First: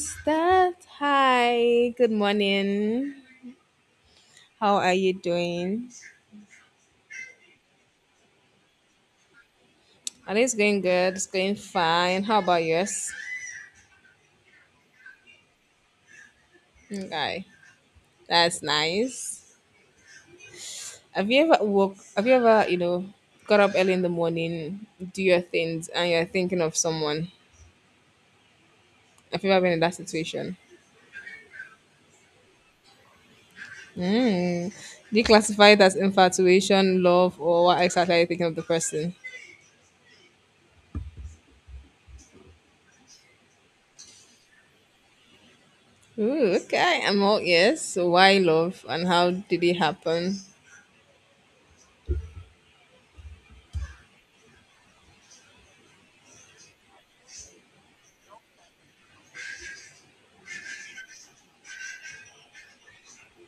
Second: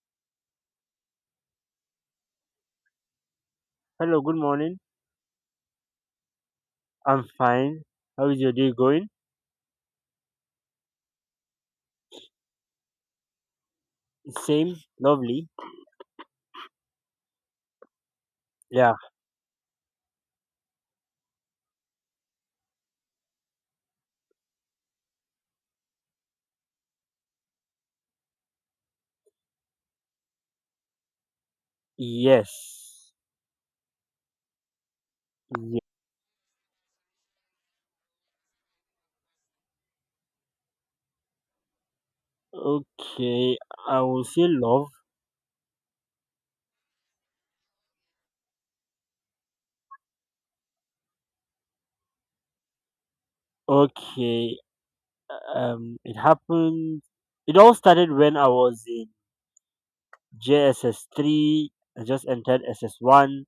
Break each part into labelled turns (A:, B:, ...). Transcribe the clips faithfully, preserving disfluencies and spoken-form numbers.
A: Start. Hi, good morning.
B: Hello, good
A: How
B: morning.
A: are you doing?
B: I'm fine. How is your day going?
A: Are it's going good? It's going fine. How about yours?
B: Same, lovely.
A: Okay, that's
B: Yeah.
A: nice. Have you ever woke? Have you ever, you know, got up early in the morning, do your things, and you're thinking of someone? Have you ever been in that situation?
B: Yes.
A: Mm. Do you classify
B: Yeah.
A: it as infatuation, love, or what exactly are you thinking of the person?
B: Okay. I will say love.
A: Ooh, okay, I'm all yes. So why love, and how did it happen?
B: Okay. Um, it happened. It all started when I was in J S S three. I just entered S S one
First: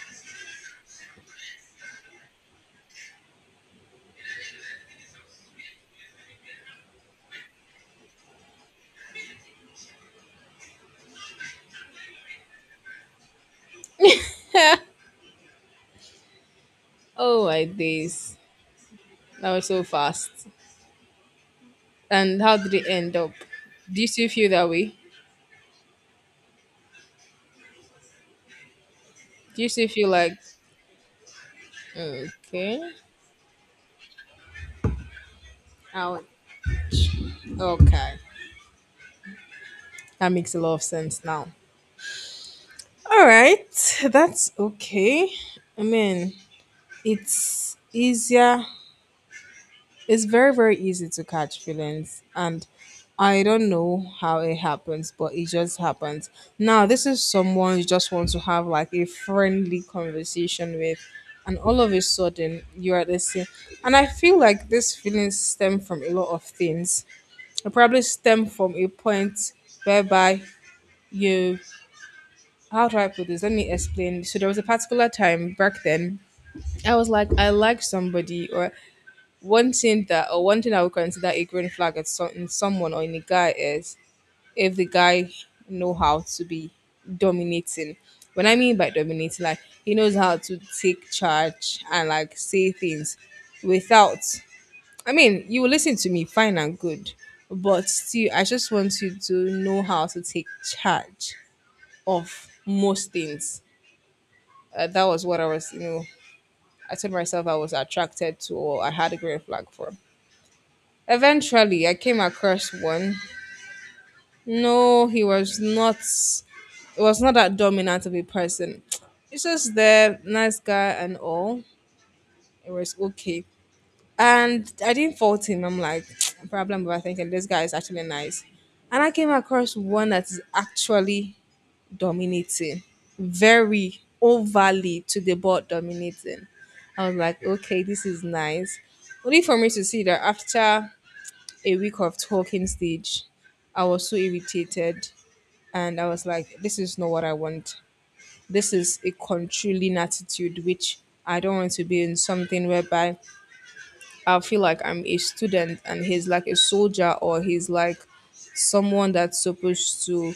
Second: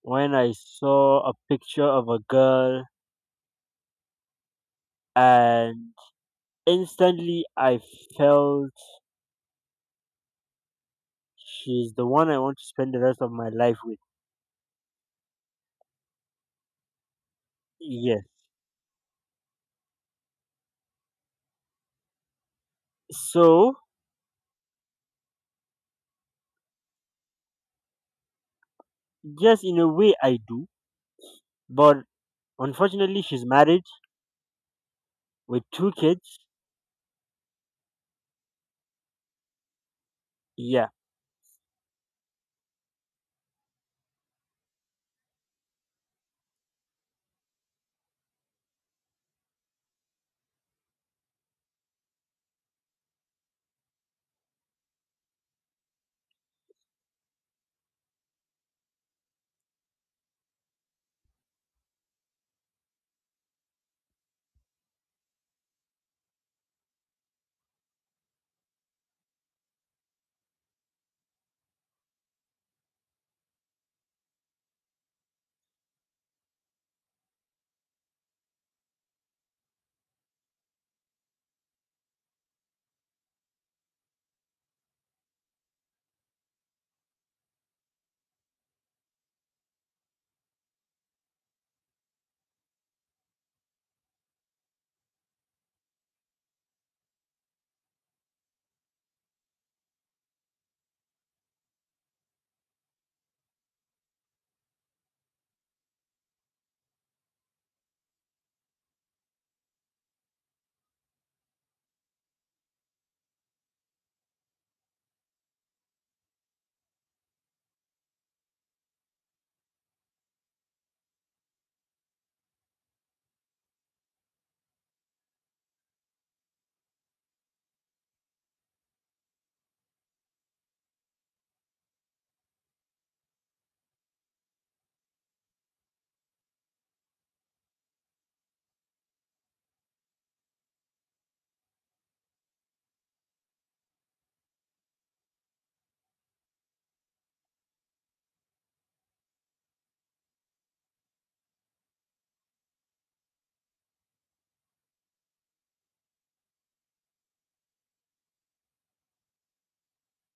B: when I saw a picture of a girl, and instantly I felt she's the one I want to spend the rest of my life with.
A: Oh my
B: Yes.
A: days. That was so fast. And how did it end up?
B: So
A: Do you still feel that way?
B: Yes,
A: Do you
B: in a
A: still feel
B: way
A: like
B: I do, but
A: okay?
B: unfortunately she's married with two
A: Out.
B: kids.
A: Okay. That makes a lot of
B: Yeah.
A: sense now. All right. That's okay. I mean, it's easier it's very, very easy to catch feelings. And I don't know how it happens, but it just happens. Now, this is someone you just want to have like a friendly conversation with. And all of a sudden, you're at the same. And I feel like these feelings stem from a lot of things. It probably stem from a point whereby you. How do I put this? Let me explain. So, there was a particular time back then I was like, I like somebody, or one thing that or one thing I would consider a green flag at some, in someone or in a guy is if the guy know how to be dominating. When I mean by dominating, like he knows how to take charge and like say things without. I mean, you will listen to me, fine and good, but still, I just want you to know how to take charge of most things. Uh, that was what I was, you know, I told myself I was attracted to or I had a green flag for. Eventually, I came across one. No, he was not. It was not that dominant of a person. He's just there, nice guy and all. It was okay, and I didn't fault him. I'm like, problem about thinking this guy is actually nice, and I came across one that is actually dominating, very overly to the board dominating. I was like, okay, this is nice. Only for me to see that after a week of talking stage. I was so irritated and I was like, this is not what I want. This is a controlling attitude, which I don't want to be in something whereby I feel like I'm a student and he's like a soldier or he's like someone that's supposed to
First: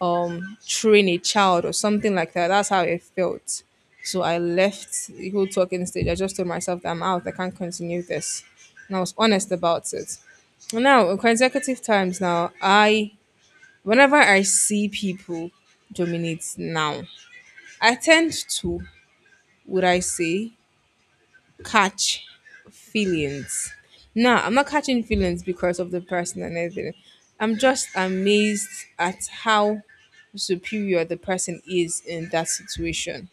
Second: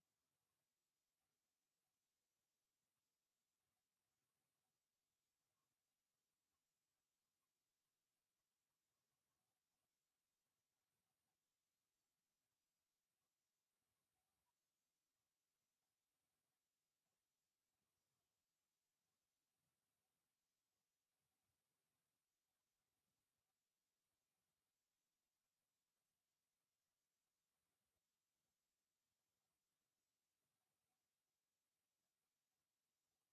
A: um train a child or something like that. That's how it felt. So I left the whole talking stage. I just told myself that I'm out. I can't continue this. And I was honest about it. Now, consecutive times now, I whenever I see people dominate now, I tend to, would I say, catch feelings. No, I'm not catching feelings because of the person and everything. I'm just amazed at how superior the person is in that situation.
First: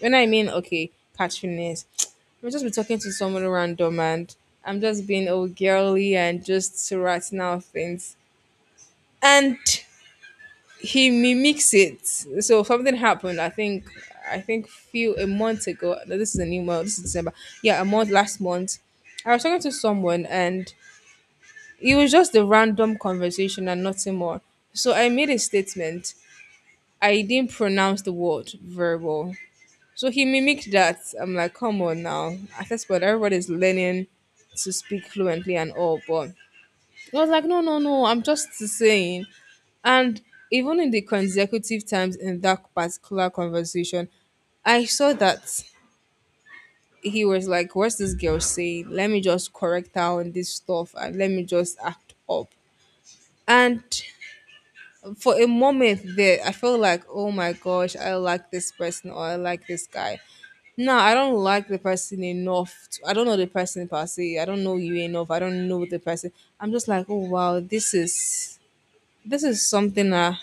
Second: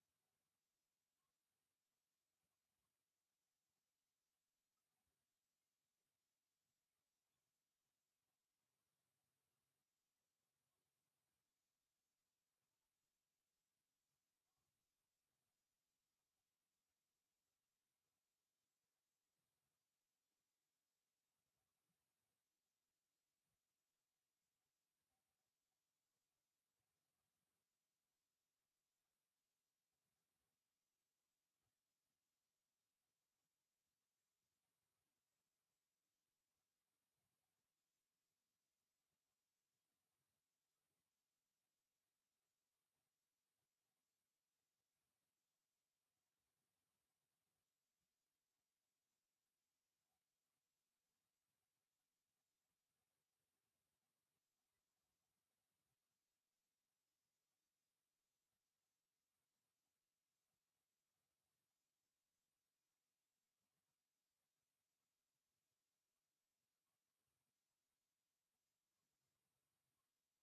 A: When I mean, okay, catch feelings, I'm just be talking to someone random and I'm just being all girly and just sorting out things. And he mimics it. So something happened. I think I think few a month ago. No, this is a new month. This is December. Yeah, a month last month. I was talking to someone and it was just a random conversation and nothing more. So I made a statement. I didn't pronounce the word very well. So he mimicked that. I'm like, come on now. At this point, everybody's learning to speak fluently and all, but I was like, no, no, no, I'm just saying. And even in the consecutive times in that particular conversation, I saw that he was like, what's this girl saying? Let me just correct her on this stuff and let me just act up. And for a moment there, I felt like, oh my gosh, I like this person or I like this guy. No, I don't like the person enough. To, I don't know the person per se. I don't know you enough. I don't know the person. I'm just like, oh wow, this is this is something uh,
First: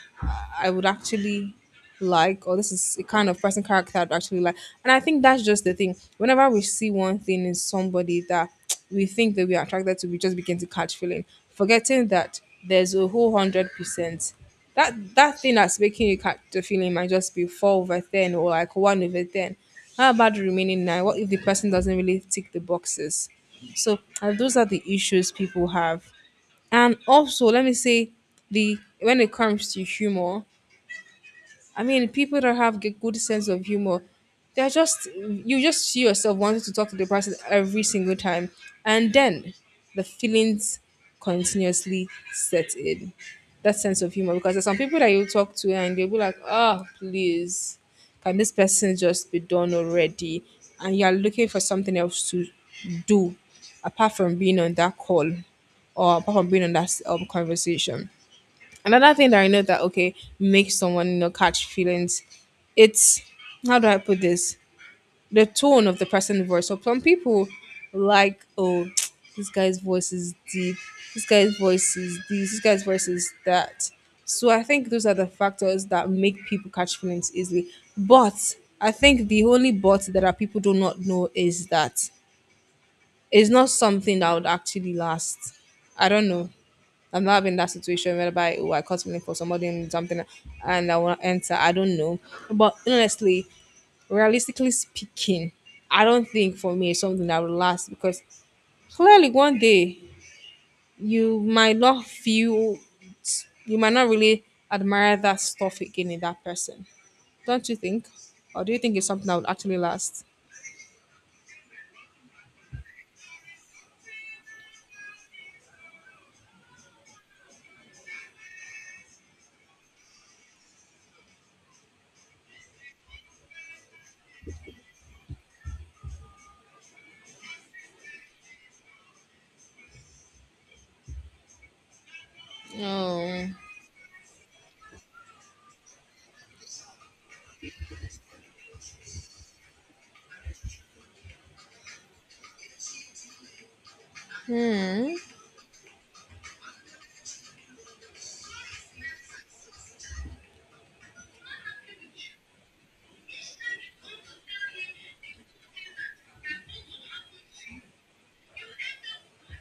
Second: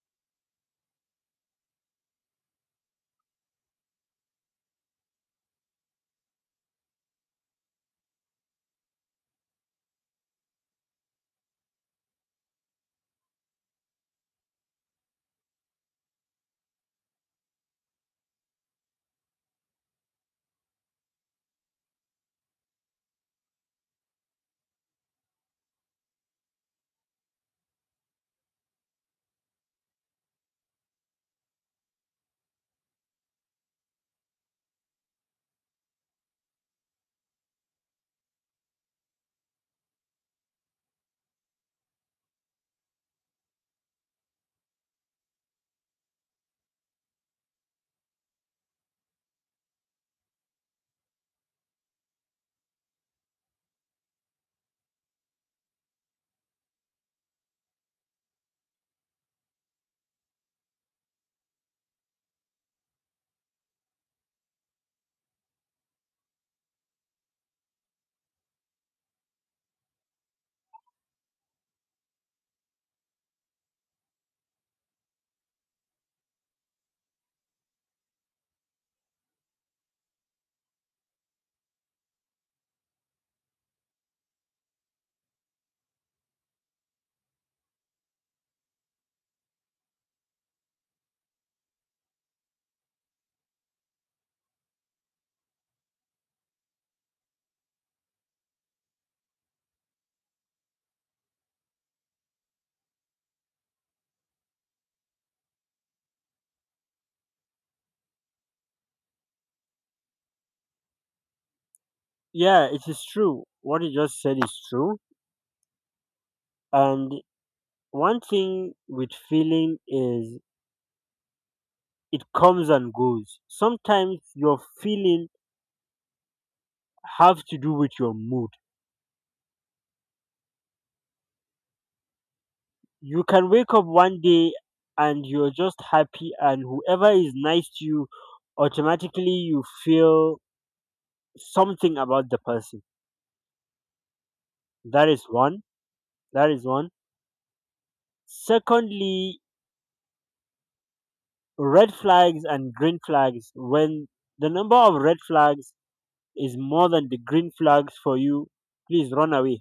A: I would actually like, or this is a kind of person character I'd actually like. And I think that's just the thing. Whenever we see one thing in somebody that we think that we are attracted to, we just begin to catch feeling, forgetting that there's a whole hundred percent. That that thing that's making you catch the feeling might just be four over ten or like one over ten. How about the remaining nine? What if the person doesn't really tick the boxes? So uh, those are the issues people have. And also, let me say the when it comes to humor, I mean, people that have a good sense of humor, they're just you just see yourself wanting to talk to the person every single time, and then the feelings continuously set in. That sense of humor, because there's some people that you talk to and they'll be like, "Oh, please, can this person just be done already?" And you're looking for something else to do apart from being on that call or apart from being on that um, conversation another thing that I know that okay makes someone you know catch feelings, it's how do I put this? The tone of the person's voice. So some people like oh this guy's voice is deep, this guy's voice is this, this guy's voice is that. So I think those are the factors that make people catch feelings easily. But I think the only but that our people do not know is that it's not something that would actually last. I don't know. I'm not having that situation whereby oh I caught something for somebody and something and I want to enter. I don't know. But honestly, realistically speaking, I don't think for me it's something that will last because clearly one day you might not feel you might not really admire that stuff again in that person. Don't you think? Or do you think it's something that would actually last?
B: Yeah, it is true. What you just said is true. And one thing with feeling is it comes and goes. Sometimes your feeling have to do with your mood. You
A: Oh.
B: can wake up one day and you're just happy, and whoever is nice to you automatically you feel something about the person. That
A: Hmm.
B: is one. That is one. Secondly, red flags and green flags, when the number of red flags is more than the green flags for you, please run away,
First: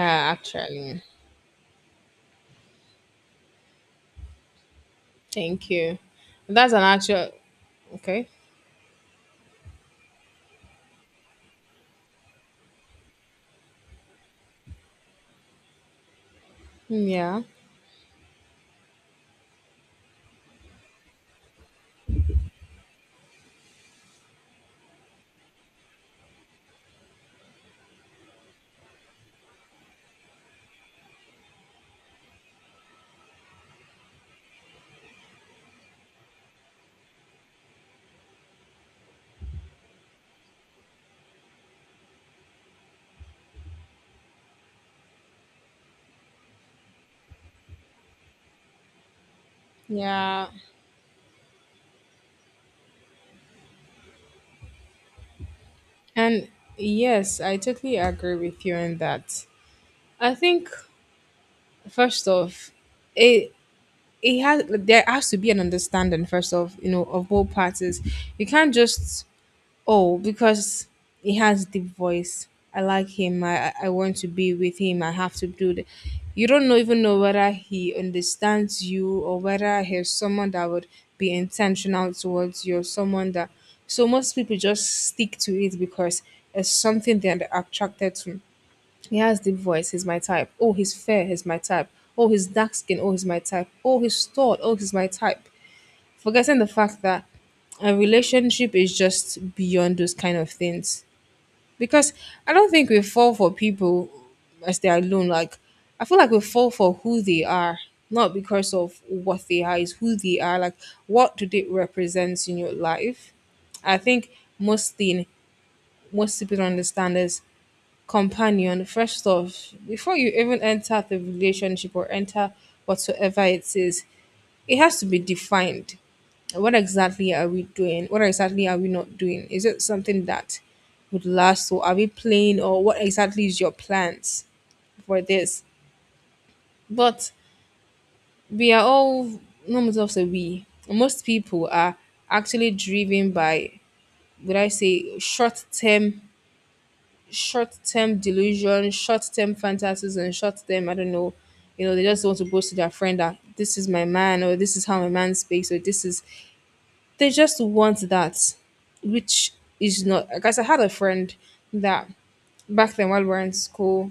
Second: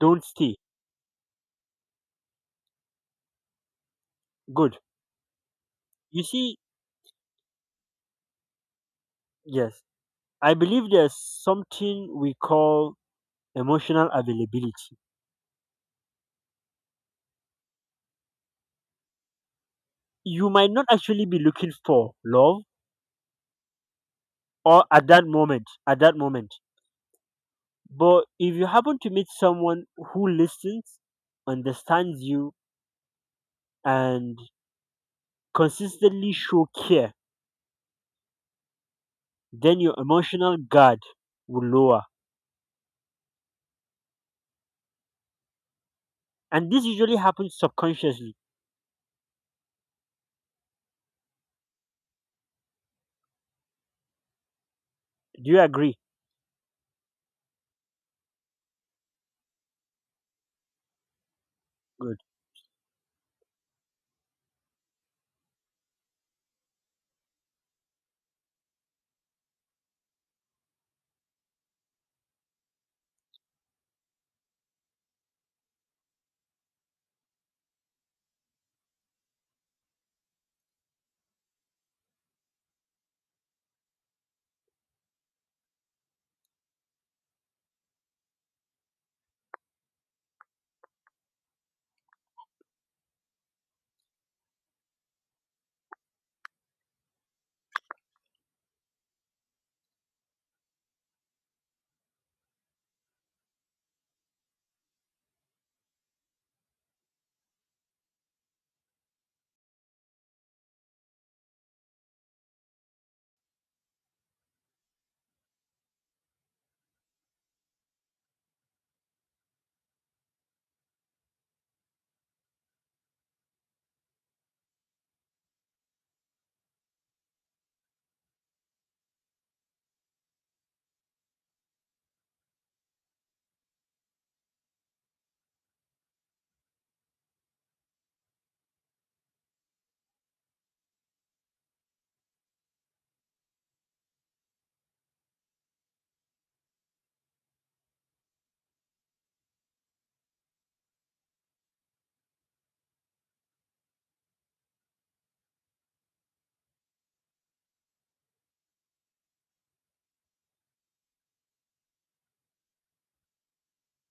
B: don't stay.
A: actually.
B: Good,
A: Thank you.
B: you see.
A: That's an actual okay.
B: Yes, I believe there's something we call emotional availability.
A: Mm, yeah.
B: You might not actually be looking for love, or at that moment at that moment, but if you happen to meet someone who listens, understands you, and consistently show care, then your emotional guard will lower. And this usually happens subconsciously.
A: Yeah.
B: Do you agree?
A: And yes, I totally agree with you on that. I think
B: Good.
A: first off, it it has there has to be an understanding first off, you know, of both parties. You can't just oh, because he has deep voice. I like him. I I I want to be with him. I have to do the. You don't know, even know whether he understands you or whether he's someone that would be intentional towards you. Or someone that. So most people just stick to it because it's something they're attracted to. He has deep voice. He's my type. Oh, he's fair. He's my type. Oh, he's dark skin. Oh, he's my type. Oh, he's tall. Oh, he's my type forgetting the fact that a relationship is just beyond those kind of things. Because I don't think we fall for people as they are alone. Like I feel like we fall for who they are, not because of what they are, is who they are. Like what do they represent in your life? I think most thing most people don't understand is companion. First off, before you even enter the relationship or enter whatsoever it is, it has to be defined what exactly are we doing? What exactly are we not doing? Is it something that would last, or are we playing, or what exactly is your plans for this? But we are all, no matter of the we, most people are actually driven by, would I say, short term, short term delusion, short term fantasies, and short term, I don't know, you know, they just want to boast to their friend that this is my man, or this is how my man speaks, or this is they just want that, which is not. Guys, I had a friend that back then while we were in school,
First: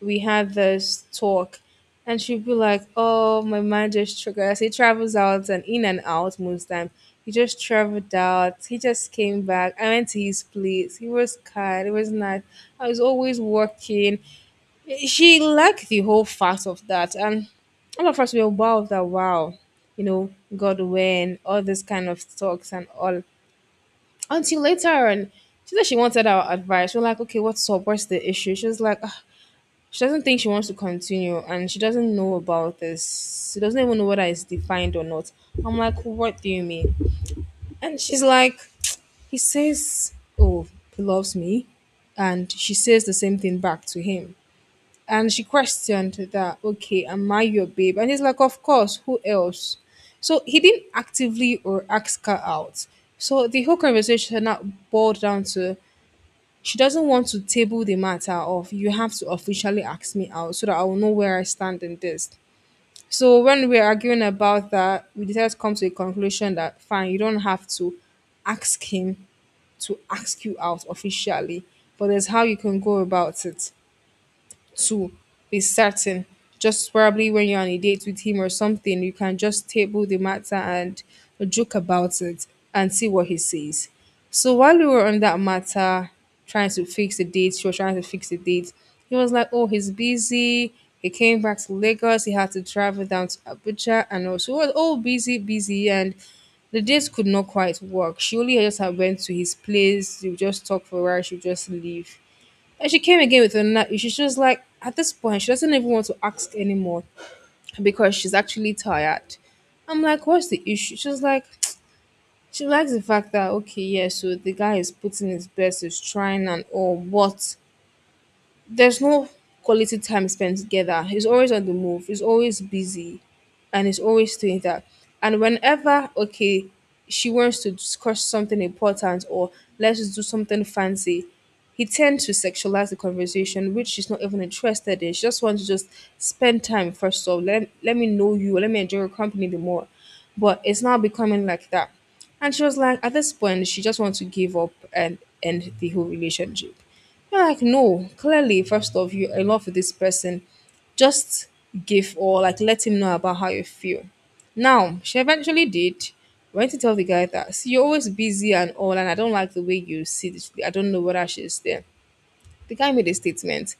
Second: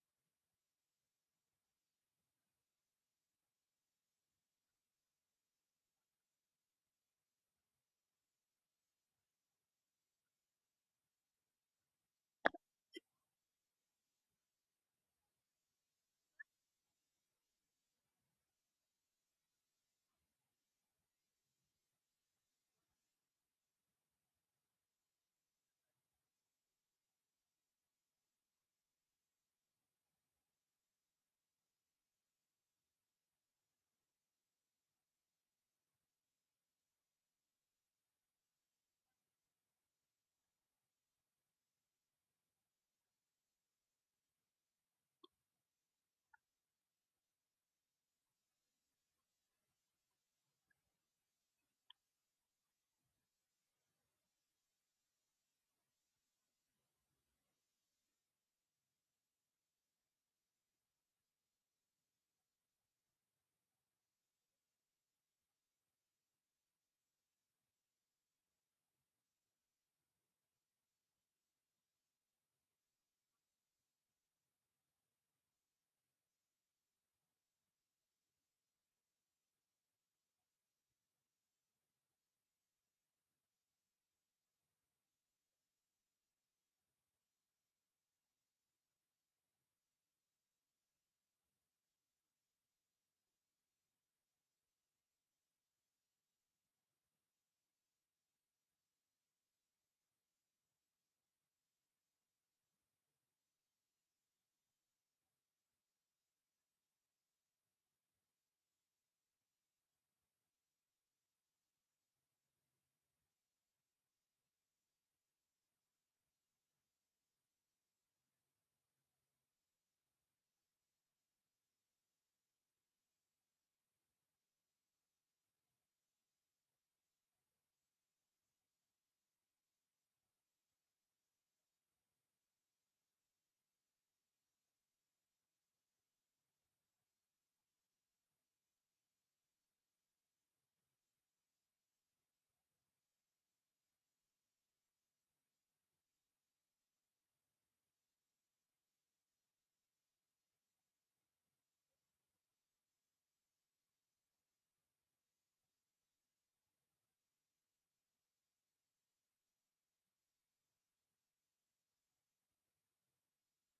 A: we had this talk, and she'd be like, "Oh, my man just triggers. He travels out and in and out most time. He just traveled out. He just came back. I went to his place. He was kind. It was nice. I was always working. She liked the whole fact of that, and all of us were, "Wow, that, wow." you know God, when all this kind of talks and all, until later on, she said she wanted our advice. We're like, "Okay, what's up? What's the issue?" She was like, "Ah, she doesn't think she wants to continue, and she doesn't know about this. She doesn't even know whether it's defined or not." I'm like, "What do you mean?" And she's like, he says, "Oh, he loves me," and she says the same thing back to him. And she questioned that, "Okay, am I your babe?" And he's like, "Of course, who else?" So he didn't actively or ask her out. So the whole conversation now boiled down to she doesn't want to table the matter of, "You have to officially ask me out so that I will know where I stand in this." So when we were arguing about that, we decided to come to a conclusion that fine, you don't have to ask him to ask you out officially, but there's how you can go about it to be certain. Just probably when you're on a date with him or something, you can just table the matter and joke about it and see what he says. So while we were on that matter, trying to fix the date, she was trying to fix the date. He was like, "Oh, he's busy. He came back to Lagos. He had to travel down to Abuja, and also was all busy, busy." And the date could not quite work. She only just had went to his place. They would just talk for a while. She would just leave. And she came again with another issue. She was like, at this point, she doesn't even want to ask anymore because she's actually tired. I'm like, "What's the issue?" She was like, she likes the fact that, okay, yeah, so the guy is putting his best, he's trying and all, but there's no quality time spent together. He's always on the move. He's always busy, and he's always doing that. And whenever, okay, she wants to discuss something important or let's just do something fancy, he tends to sexualize the conversation, which she's not even interested in. She just wants to just spend time first of all. Let, let me know you. Let me enjoy your company the more. But it's now becoming like that. And she was like, at this point, she just wants to give up and end the whole relationship. I'm like, "No, clearly, first of, you're in love with this person. Just give, or like, let him know about how you feel." Now, she eventually did. Went to tell the guy that, "See, you're always busy and all, and I don't like the way you see this." I don't know whether she's there. The guy made a statement,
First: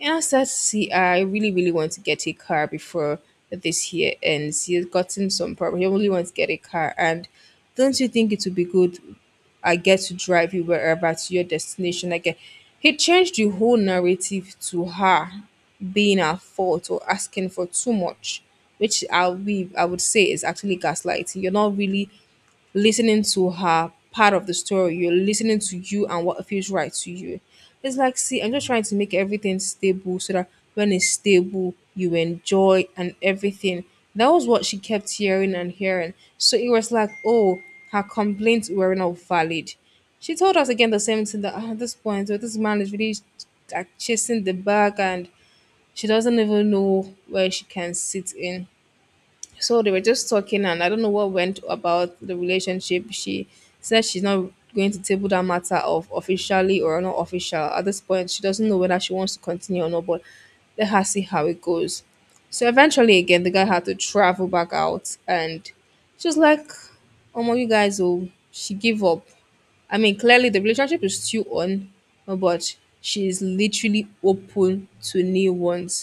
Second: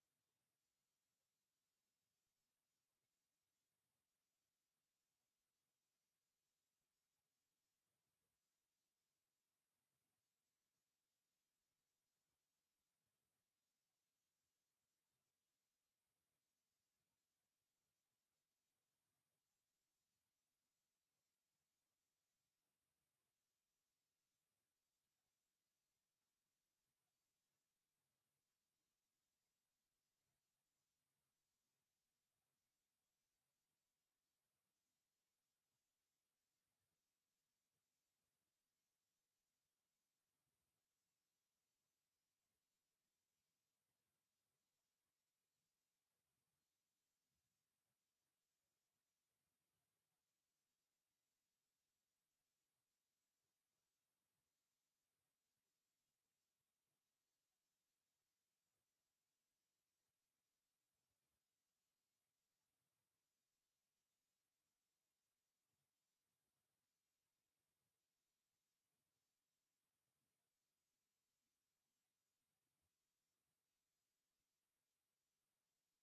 A: and I said, "See, I really, really want to get a car before this year ends." He has gotten some problem. He only wants to get a car. And, "Don't you think it would be good? I get to drive you wherever to your destination." I, he changed the whole narrative to her being at fault or asking for too much, which I we I would say is actually gaslighting. You're not really listening to her part of the story. You're listening to you and what feels right to you. It's like, "See, I'm just trying to make everything stable so that when it's stable, you enjoy and everything." That was what she kept hearing and hearing. So it was like, oh, her complaints were not valid. She told us again the same thing that, "Ah, at this point, oh, this man is really like chasing the bag," and she doesn't even know where she can sit in. So they were just talking, and I don't know what went about the relationship. She said she's not going to table that matter of officially or not official. At this point, she doesn't know whether she wants to continue or not, but let her see how it goes. So eventually, again, the guy had to travel back out, and she was like, "Oh my, you guys, oh, she gave up." I mean, clearly the relationship is still on, but she is literally open to new ones.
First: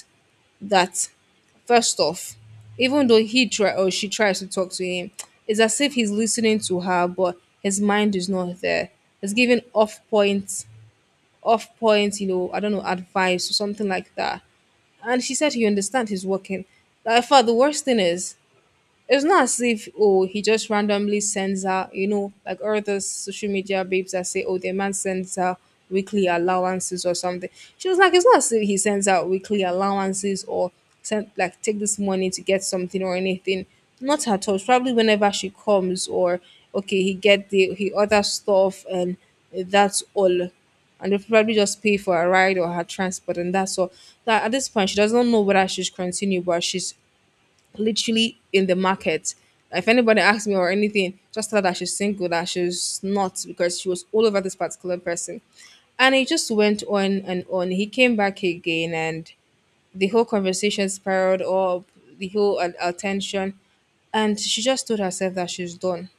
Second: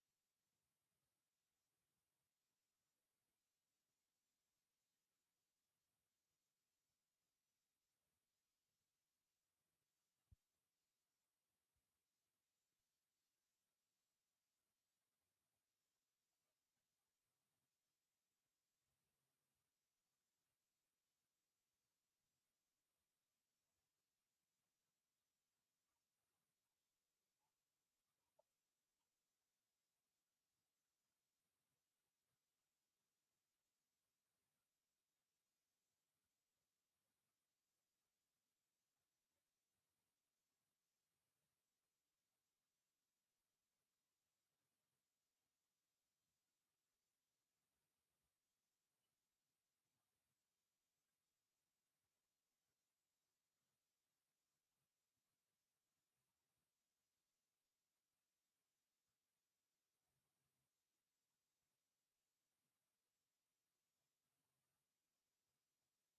A: That, first off, even though he try or she tries to talk to him, it's as if he's listening to her, but his mind is not there. He's giving off points, off point, you know, I don't know, advice or something like that. And she said he understand, he's working. Like, in fact, the worst thing is it's not as if, oh, he just randomly sends her, you know like all those social media babes that say, "Oh, their man sends her weekly allowances or something." She was like, it's not as if he sends out weekly allowances or send, like, "Take this money to get something," or anything, not at all. It's probably whenever she comes, or, okay, he get the, he other stuff, and that's all. And they probably just pay for her ride or her transport, and that's all. That at this point she doesn't know whether she should continue, but she's literally in the market. If anybody asks me or anything, just tell her that she's single, that she's not, because she was all over this particular person. And it just went on and on. He came back again, and the whole conversation spiraled up, the whole uh, attention. And she just told herself that she's done,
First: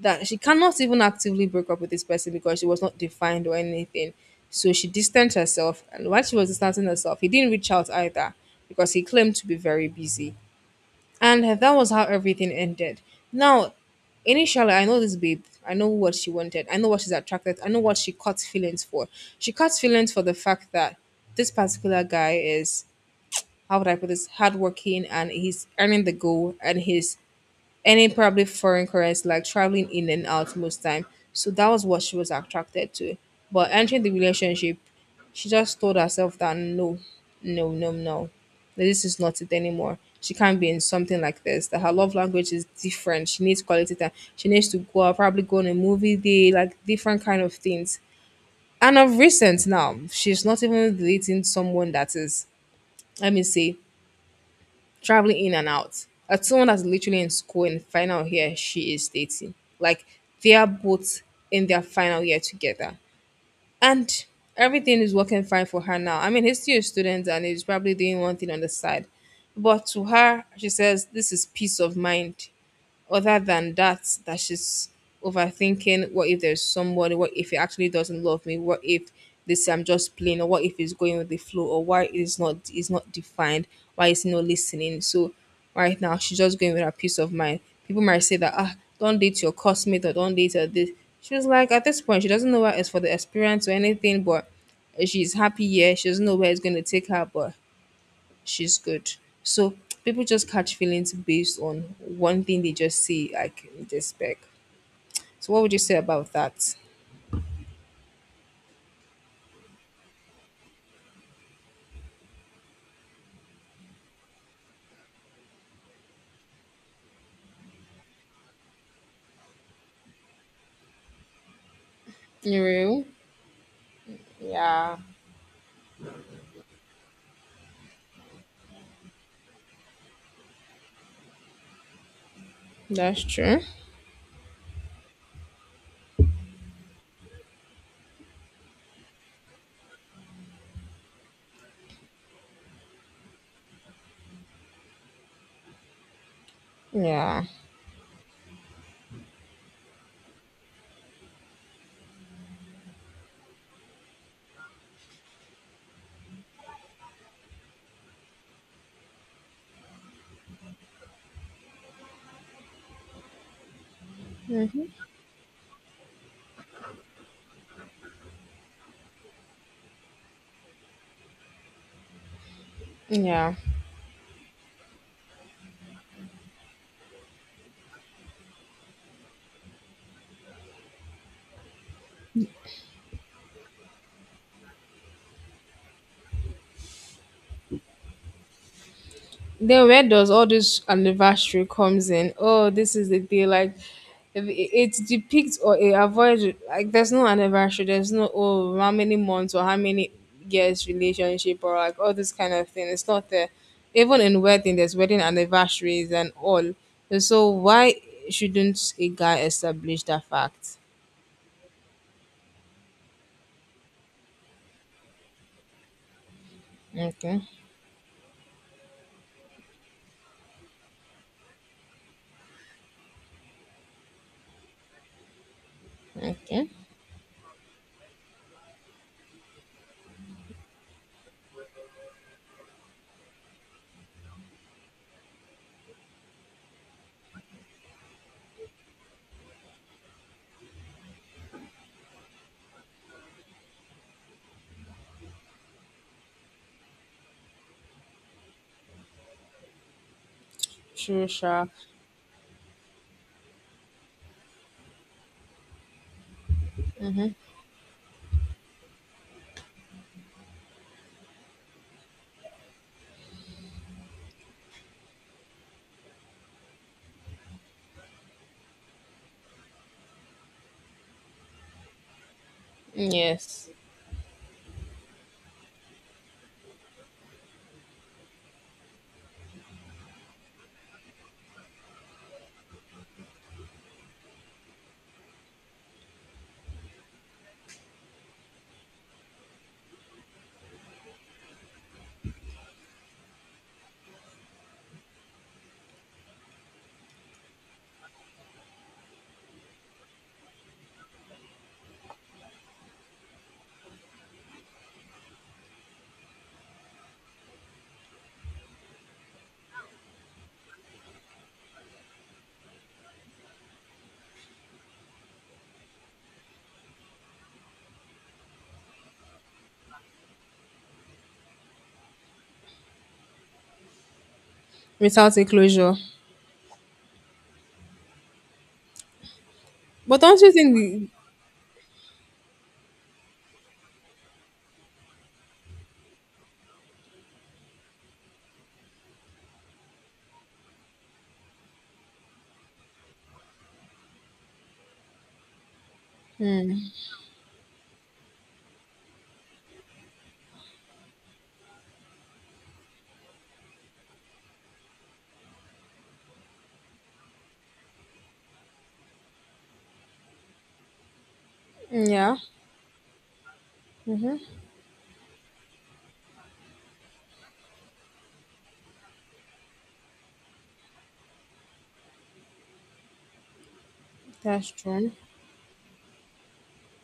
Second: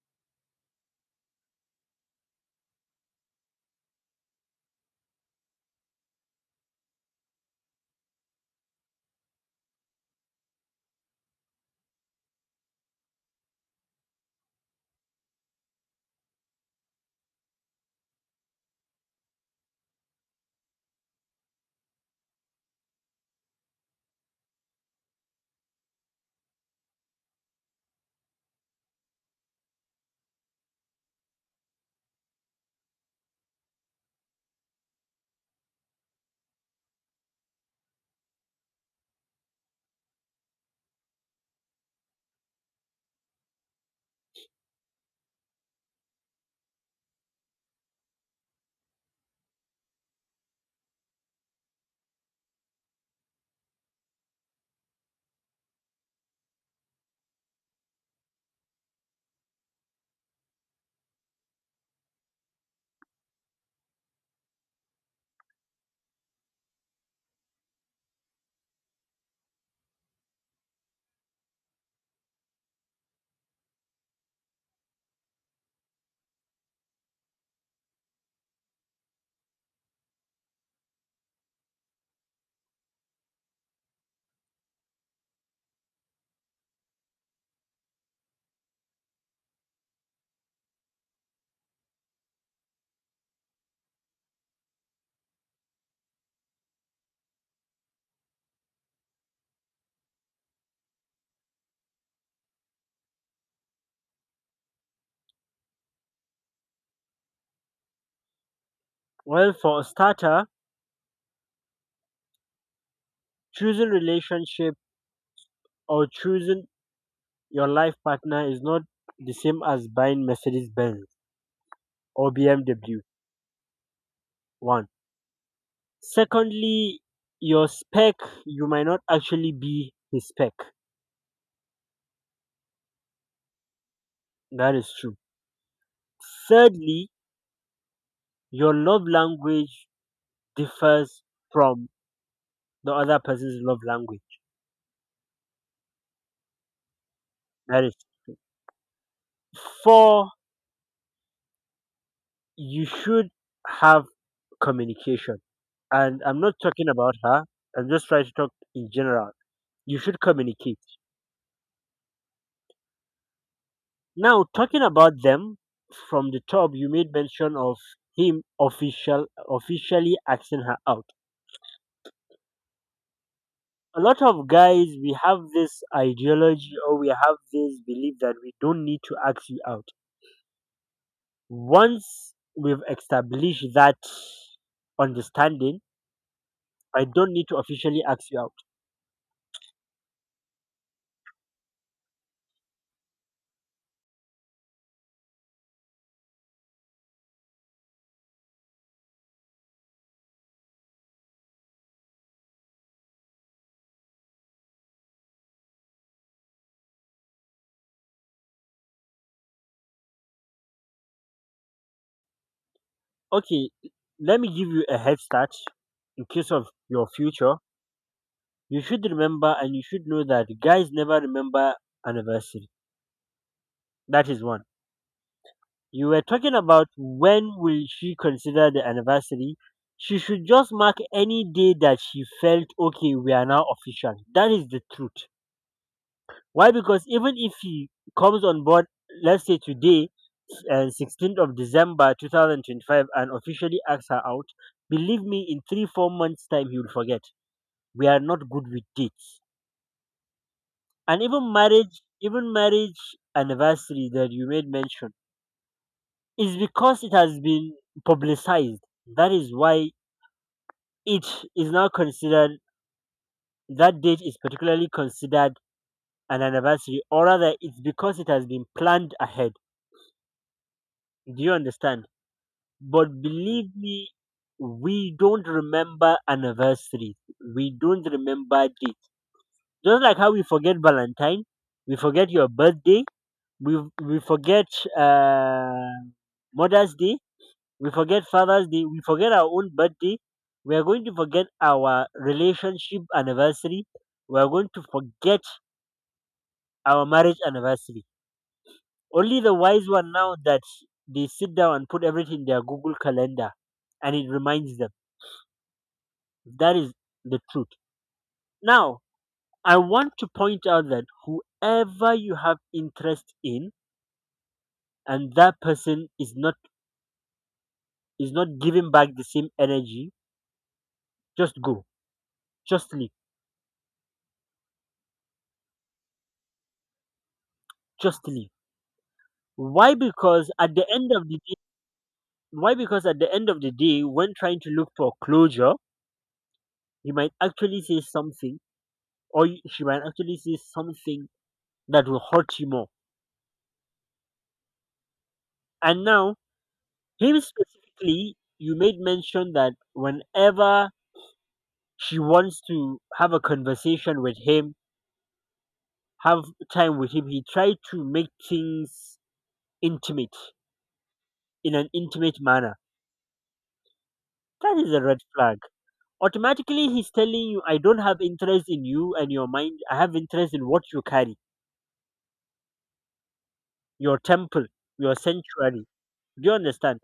A: that she cannot even actively break up with this person because she was not defined or anything. So she distanced herself. And while she was distancing herself, he didn't reach out either because he claimed to be very busy. And that was how everything ended. Now, initially, I know this babe. I know what she wanted. I know what she's attracted. I know what she caught feelings for. She caught feelings for the fact that this particular guy is, how would I put this, hardworking, and he's earning the goal, and he's any probably foreign currency, like traveling in and out most time. So that was what she was attracted to. But entering the relationship, she just told herself that no, no, no, no, like, this is not it anymore. She can't be in something like this. That her love language is different. She needs quality time. She needs to go out, probably go on a movie day, like different kind of things. And of recent now, she's not even dating someone that is, let me say, traveling in and out. As someone that's literally in school in final year, she is dating. Like, they are both in their final year together. And everything is working fine for her now. I mean, he's still a student and he's probably doing one thing on the side. But to her, she says this is peace of mind, other than that that she's overthinking, "What if there's somebody? What if he actually doesn't love me? What if this, I'm just playing? Or what if it's going with the flow? Or why it is not is not defined? Why is he not listening?" So right now, she's just going with her peace of mind. People might say that, "Ah, don't date your cosmate," or, "Don't date her this." She was like, at this point, she doesn't know where it's for the experience or anything, but she's happy here. She doesn't know where it's going to take her, but she's good. So people just catch feelings based on one thing they just see, like in this spec. So what would you say about that?
B: Well, for a starter, choosing relationship or choosing your life partner is not the same as buying Mercedes Benz or B M W.
A: You.
B: One.
A: Yeah.
B: Secondly, your spec, you might not actually be his spec.
A: That's true.
B: That is true. Thirdly, your love language differs from the other person's love language.
A: Yeah.
B: That is four. You should have communication. And I'm not talking about her. I'm just trying to talk in general. You should communicate. Now, talking about them from the top, you made mention of him official officially asking her out.
A: Yeah.
B: A lot of guys, we have this ideology or we have this belief that we don't need to ask you out. Once we've established that understanding, I don't need to officially ask you out.
A: Then where does all this anniversary comes in? Oh, this is the day. Like, if it, it depicts or it avoids, like, there's no anniversary. There's no, "Oh, how many months or how many years relationship," or like all this kind of thing. It's not there. Even in wedding, there's wedding anniversaries and all. And so why shouldn't a guy establish that fact?
B: Okay, let me give you a head start in case of your
A: Okay.
B: future. You should remember and you should know that guys never remember anniversary. That is one. You were talking
A: Okay.
B: about when will she consider the anniversary. She should just mark any day that she felt okay, we are now official. That is the truth. Why? Because even if he comes on board, let's say today, and sixteenth of December twenty twenty-five, and officially asks her out, believe me, in three, four months' time, he will forget. We are not good with dates. And
A: Sure,
B: even
A: sure.
B: marriage even marriage anniversary that you made mention is because it has been publicized. That is why it is now considered, that date is particularly considered an anniversary, or rather it's because it has been planned ahead. Do you understand? But believe
A: Yes.
B: me, we don't remember anniversaries, we don't remember dates, just like how we forget Valentine, we forget your birthday, we we forget uh, Mother's Day, we forget Father's Day, we forget our own birthday. We are going to forget our relationship anniversary. We are going to forget our marriage anniversary. Only the wise one now that they sit down and put everything in their Google Calendar, and it reminds them. That is the truth. Now, I want to point out that whoever you have interest in, and that person is not is not giving back the same energy, just go. Just leave.
A: Without a closure.
B: Just leave. Why?
A: But don't
B: Because
A: you
B: at
A: think
B: the
A: the,
B: end of the day, why? Because at the end of the day, when trying to look for closure, he might actually say something, or y- she might actually say something that will hurt you more. And now,
A: mm,
B: him specifically, you made mention that whenever she wants to have a conversation with him, have time with him, he tried to make things intimate, in an
A: yeah.
B: intimate manner.
A: Mm-hmm.
B: That is a red flag. Automatically he's telling you, I don't have interest in you and your mind, I have interest in what you carry, your temple,
A: That's true.
B: your sanctuary. Do you understand?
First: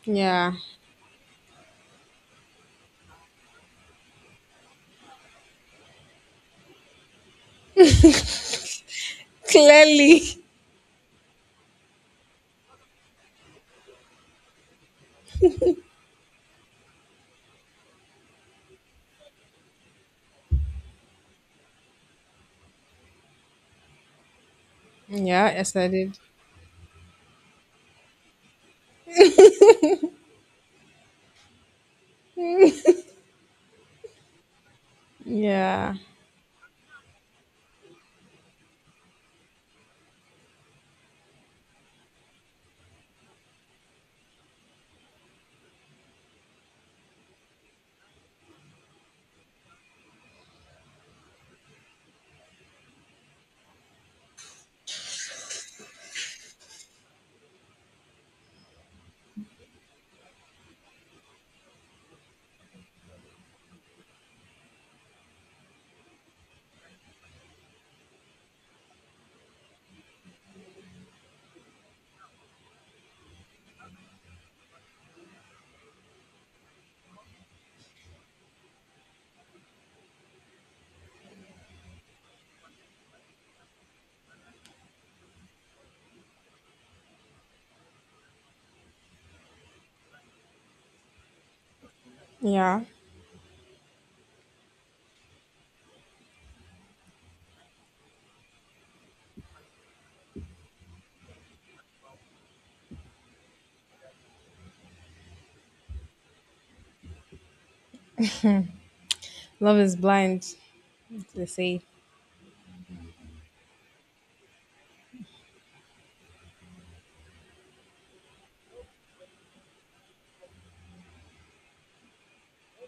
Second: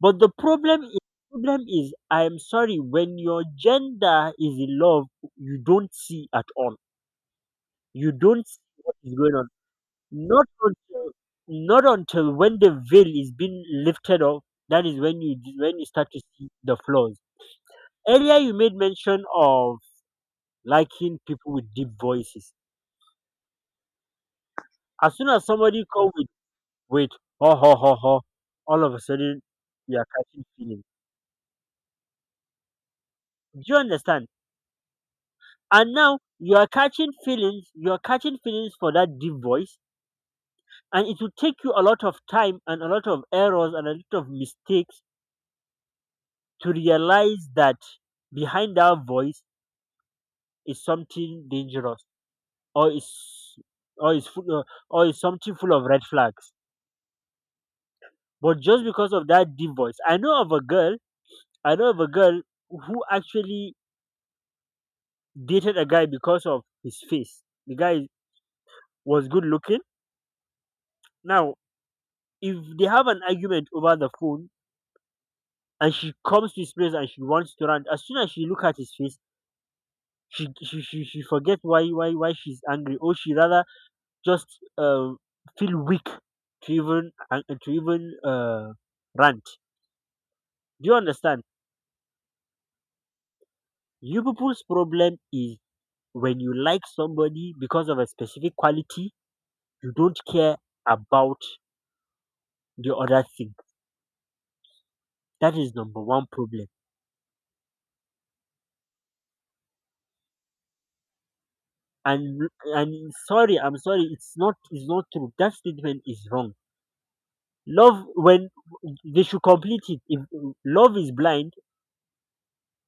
B: But the
A: Yeah.
B: problem is problem is, I am sorry, when your gender is in love, you don't see at all, you don't see what is going on.
A: Clearly.
B: Not until not until when the veil is being lifted off, that is when you when you start to see the flaws. Earlier you made mention of liking people with deep voices. As soon as
A: Yeah, yes,
B: somebody
A: I
B: come
A: did.
B: with, with ho ho ho ho, all of a sudden you are catching feelings. Do you understand? And
A: Yeah.
B: now you are catching feelings, you are catching feelings for that deep voice, and it will take you a lot of time and a lot of errors and a lot of mistakes to realize that behind that voice is something dangerous, or is or is full uh, or is something full of red flags. But just because of that deep voice, I know of a girl, I know of a girl who actually dated a guy because of his face. The guy was good looking. Now, if they have an argument over the phone and she comes to his place and she wants to rant, as soon as she look at his face, she she she, she forget why why why she's angry, or she rather just uh, feel weak to even uh, to even uh, rant. Do you understand?
A: Yeah.
B: You people's problem is, when you like somebody because of a specific quality, you don't care about the other thing. That is number one problem.
A: Love is blind, they say.
B: And and sorry, I'm sorry, it's not it's not true. That statement is wrong. Love when they should complete it. If love is blind,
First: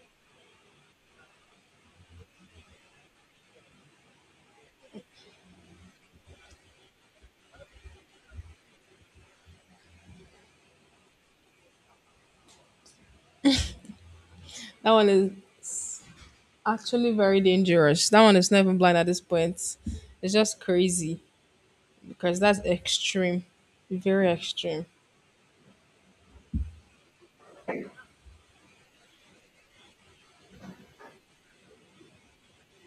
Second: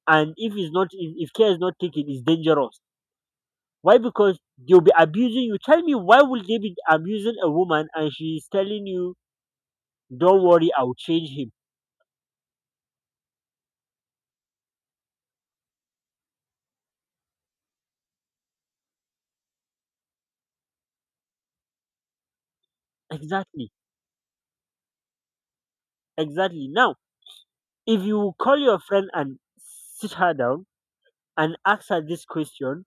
B: and if it's not if, if care is not taken, it's dangerous. Why? Because they'll be abusing you. Tell me, why will they be abusing a woman and she's telling you, don't worry, I'll change him.
A: That one is actually very dangerous. That one is not even blind at this point. It's just crazy because that's extreme.
B: Exactly.
A: Very extreme.
B: Exactly. Now, if you call your friend and sit her down and ask her this question:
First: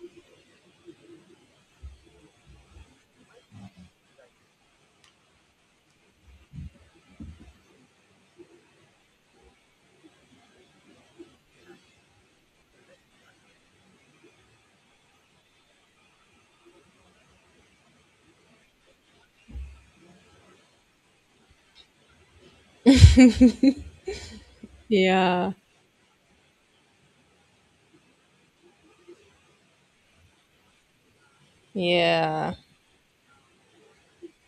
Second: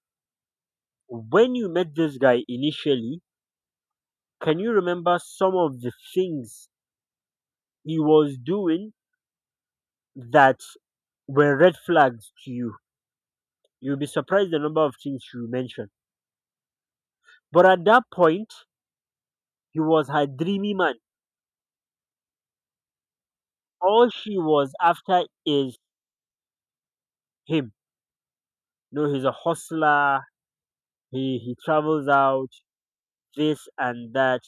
B: when you met this guy initially, can you remember some of the things he was doing that were red flags to you? You'll be surprised the number of things you mentioned. But at that point, he was her dreamy man. All she was after
A: Yeah.
B: is him. No, he's a hustler. He he travels out,
A: Yeah.
B: this and that.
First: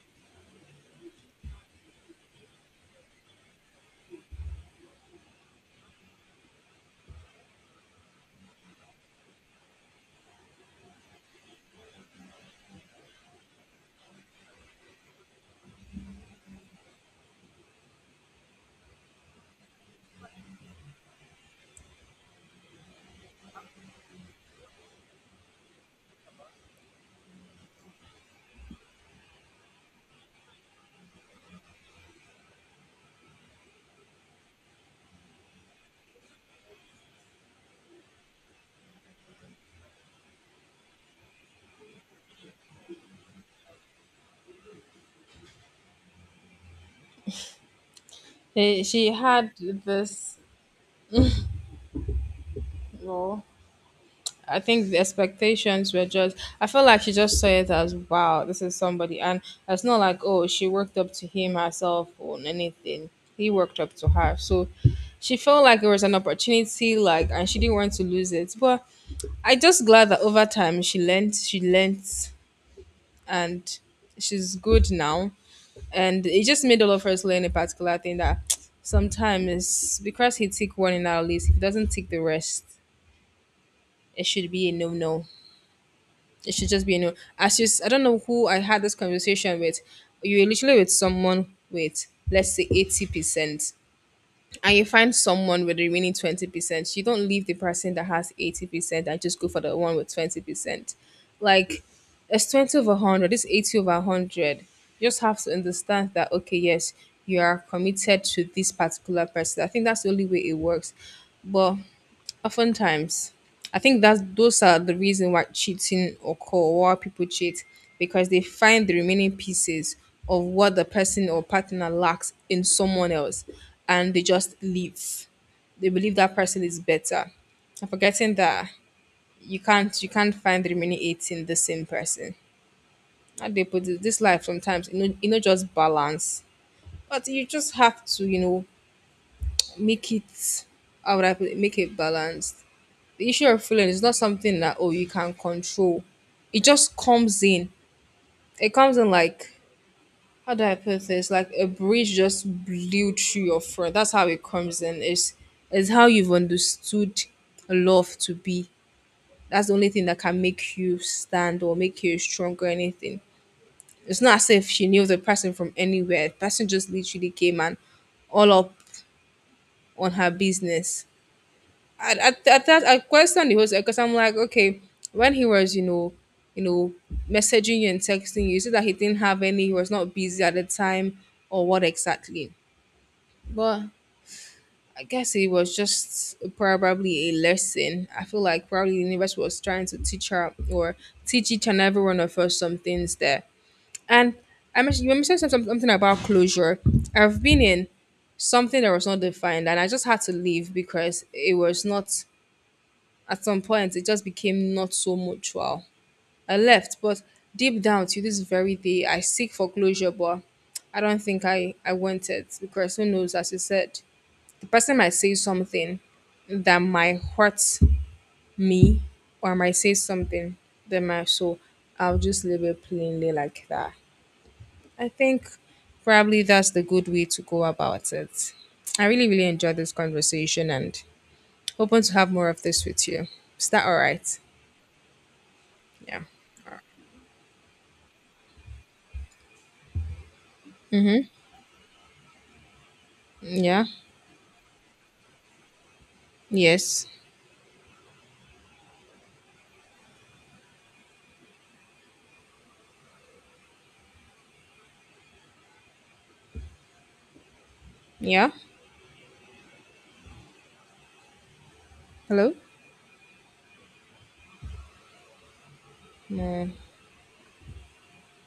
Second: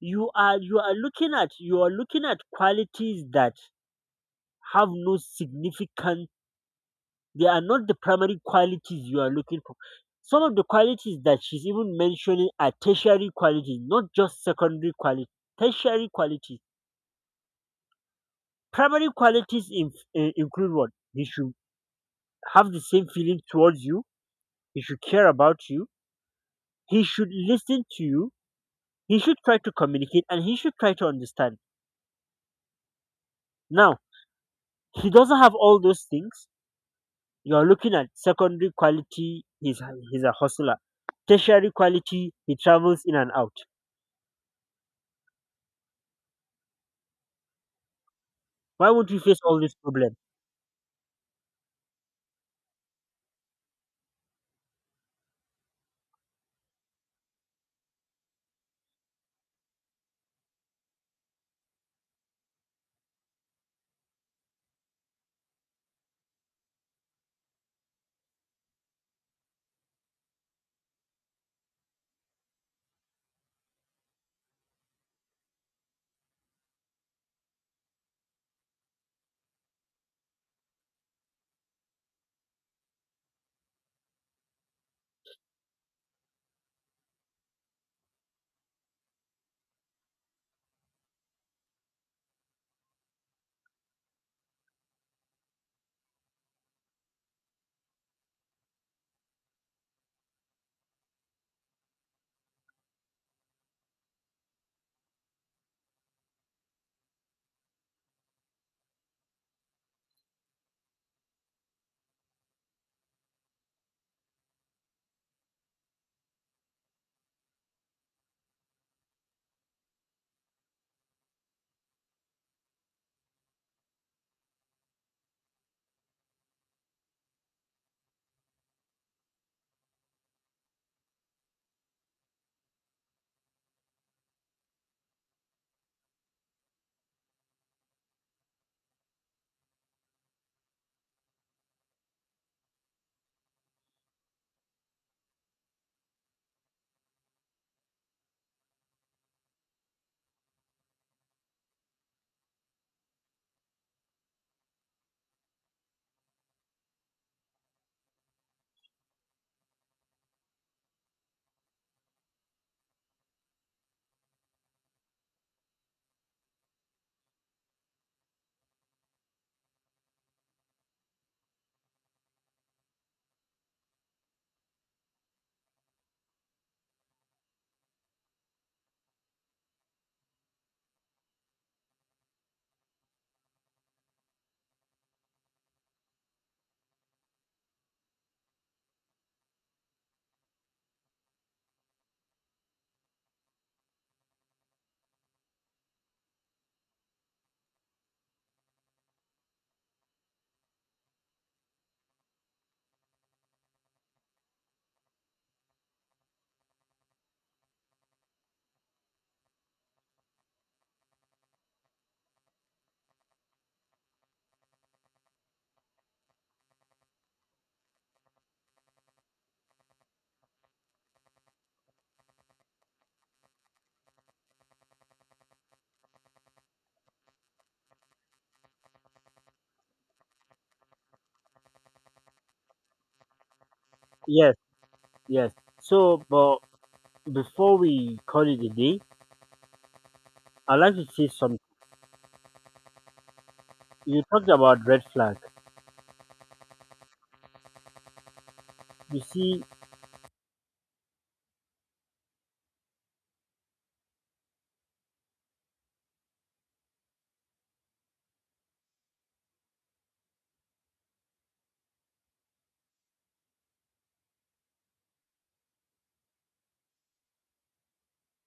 B: You are you are looking at you are looking at qualities that have no significance. They are not the primary qualities you are looking for. Some of the qualities that she's even mentioning are tertiary qualities, not just secondary qualities. Tertiary qualities. Primary qualities, in, eh, include what? He should have the same feeling towards you. He should care about you. He should listen to you. He should try to communicate and he should try to understand. Now, he doesn't have all those things. You're looking at secondary quality. He's, he's a hustler, tertiary quality, he travels in and out.
A: Eh,
B: Why would
A: she
B: we face
A: had
B: all these problems?
A: this. Well, I think the expectations were just, I felt like she just saw it as, "Wow, this is somebody," and it's not like, oh, she worked up to him herself or anything. He worked up to her. So she felt like it was an opportunity, like, and she didn't want to lose it. But I just glad that over time she learnt she learnt, and she's good now. And it just made all of us learn a particular thing that sometimes, because he tick one in our list, if he doesn't tick the rest, it should be a no no. It should just be, you know, as you, s- I don't know who I had this conversation with. You were literally with someone with, let's say, eighty percent, and you find someone with the remaining twenty percent. You don't leave the person that has eighty percent and just go for the one with twenty percent. Like, it's twenty over one hundred, it's eighty over one hundred. You just have to understand that, okay, yes, you are committed to this particular person. I think that's the only way it works. But oftentimes, I think that those are the reason why cheating occur, why people cheat, because they find the remaining pieces of what the person or partner lacks in someone else, and they just leave. They believe that person is better, and forgetting that you can't you can't find the remaining eight in the same person. How they put it, this life sometimes, you know you know just balance, but you just have to, you know, make it. How would I put it? Make it balanced. The issue of feeling is not something that, oh, you can control. It just comes in. It comes in like, how do I put this? Like a breeze just blew through your front. That's how it comes in. It's it's how you've understood love to be. That's the only thing that can make you stand or make you strong or anything. It's not as if she knew the person from anywhere. The person just literally came and all up on her business. At, at, at that, I questioned the host because I'm like, okay, when he was, you know, you know, messaging you and texting you, is it that he didn't have any, he was not busy at the time, or what exactly? But I guess it was just probably a lesson. I feel like probably the universe was trying to teach her or teach each and every one of us some things there. And I mentioned, you mentioned some- some- something about closure. I've been in something that was not defined, and I just had to leave because it was not, at some point, it just became not so mutual. I left, but deep down to this very day, I seek for closure, but I don't think I, I want it because who knows, as you said, the person might say something that might hurt me or might say something that might, so I'll just leave it plainly like that. I think probably that's the good way to go about it. I really, really enjoyed this conversation and hoping to have more of this with you. Is that all right?
B: Yes, yes.
A: Yeah.
B: So, but before we call it a day, I'd like to
A: Mm-hmm.
B: say something.
A: Yeah.
B: You talked about red flag.
A: Yes.
B: You see,
A: Yeah. Hello. No.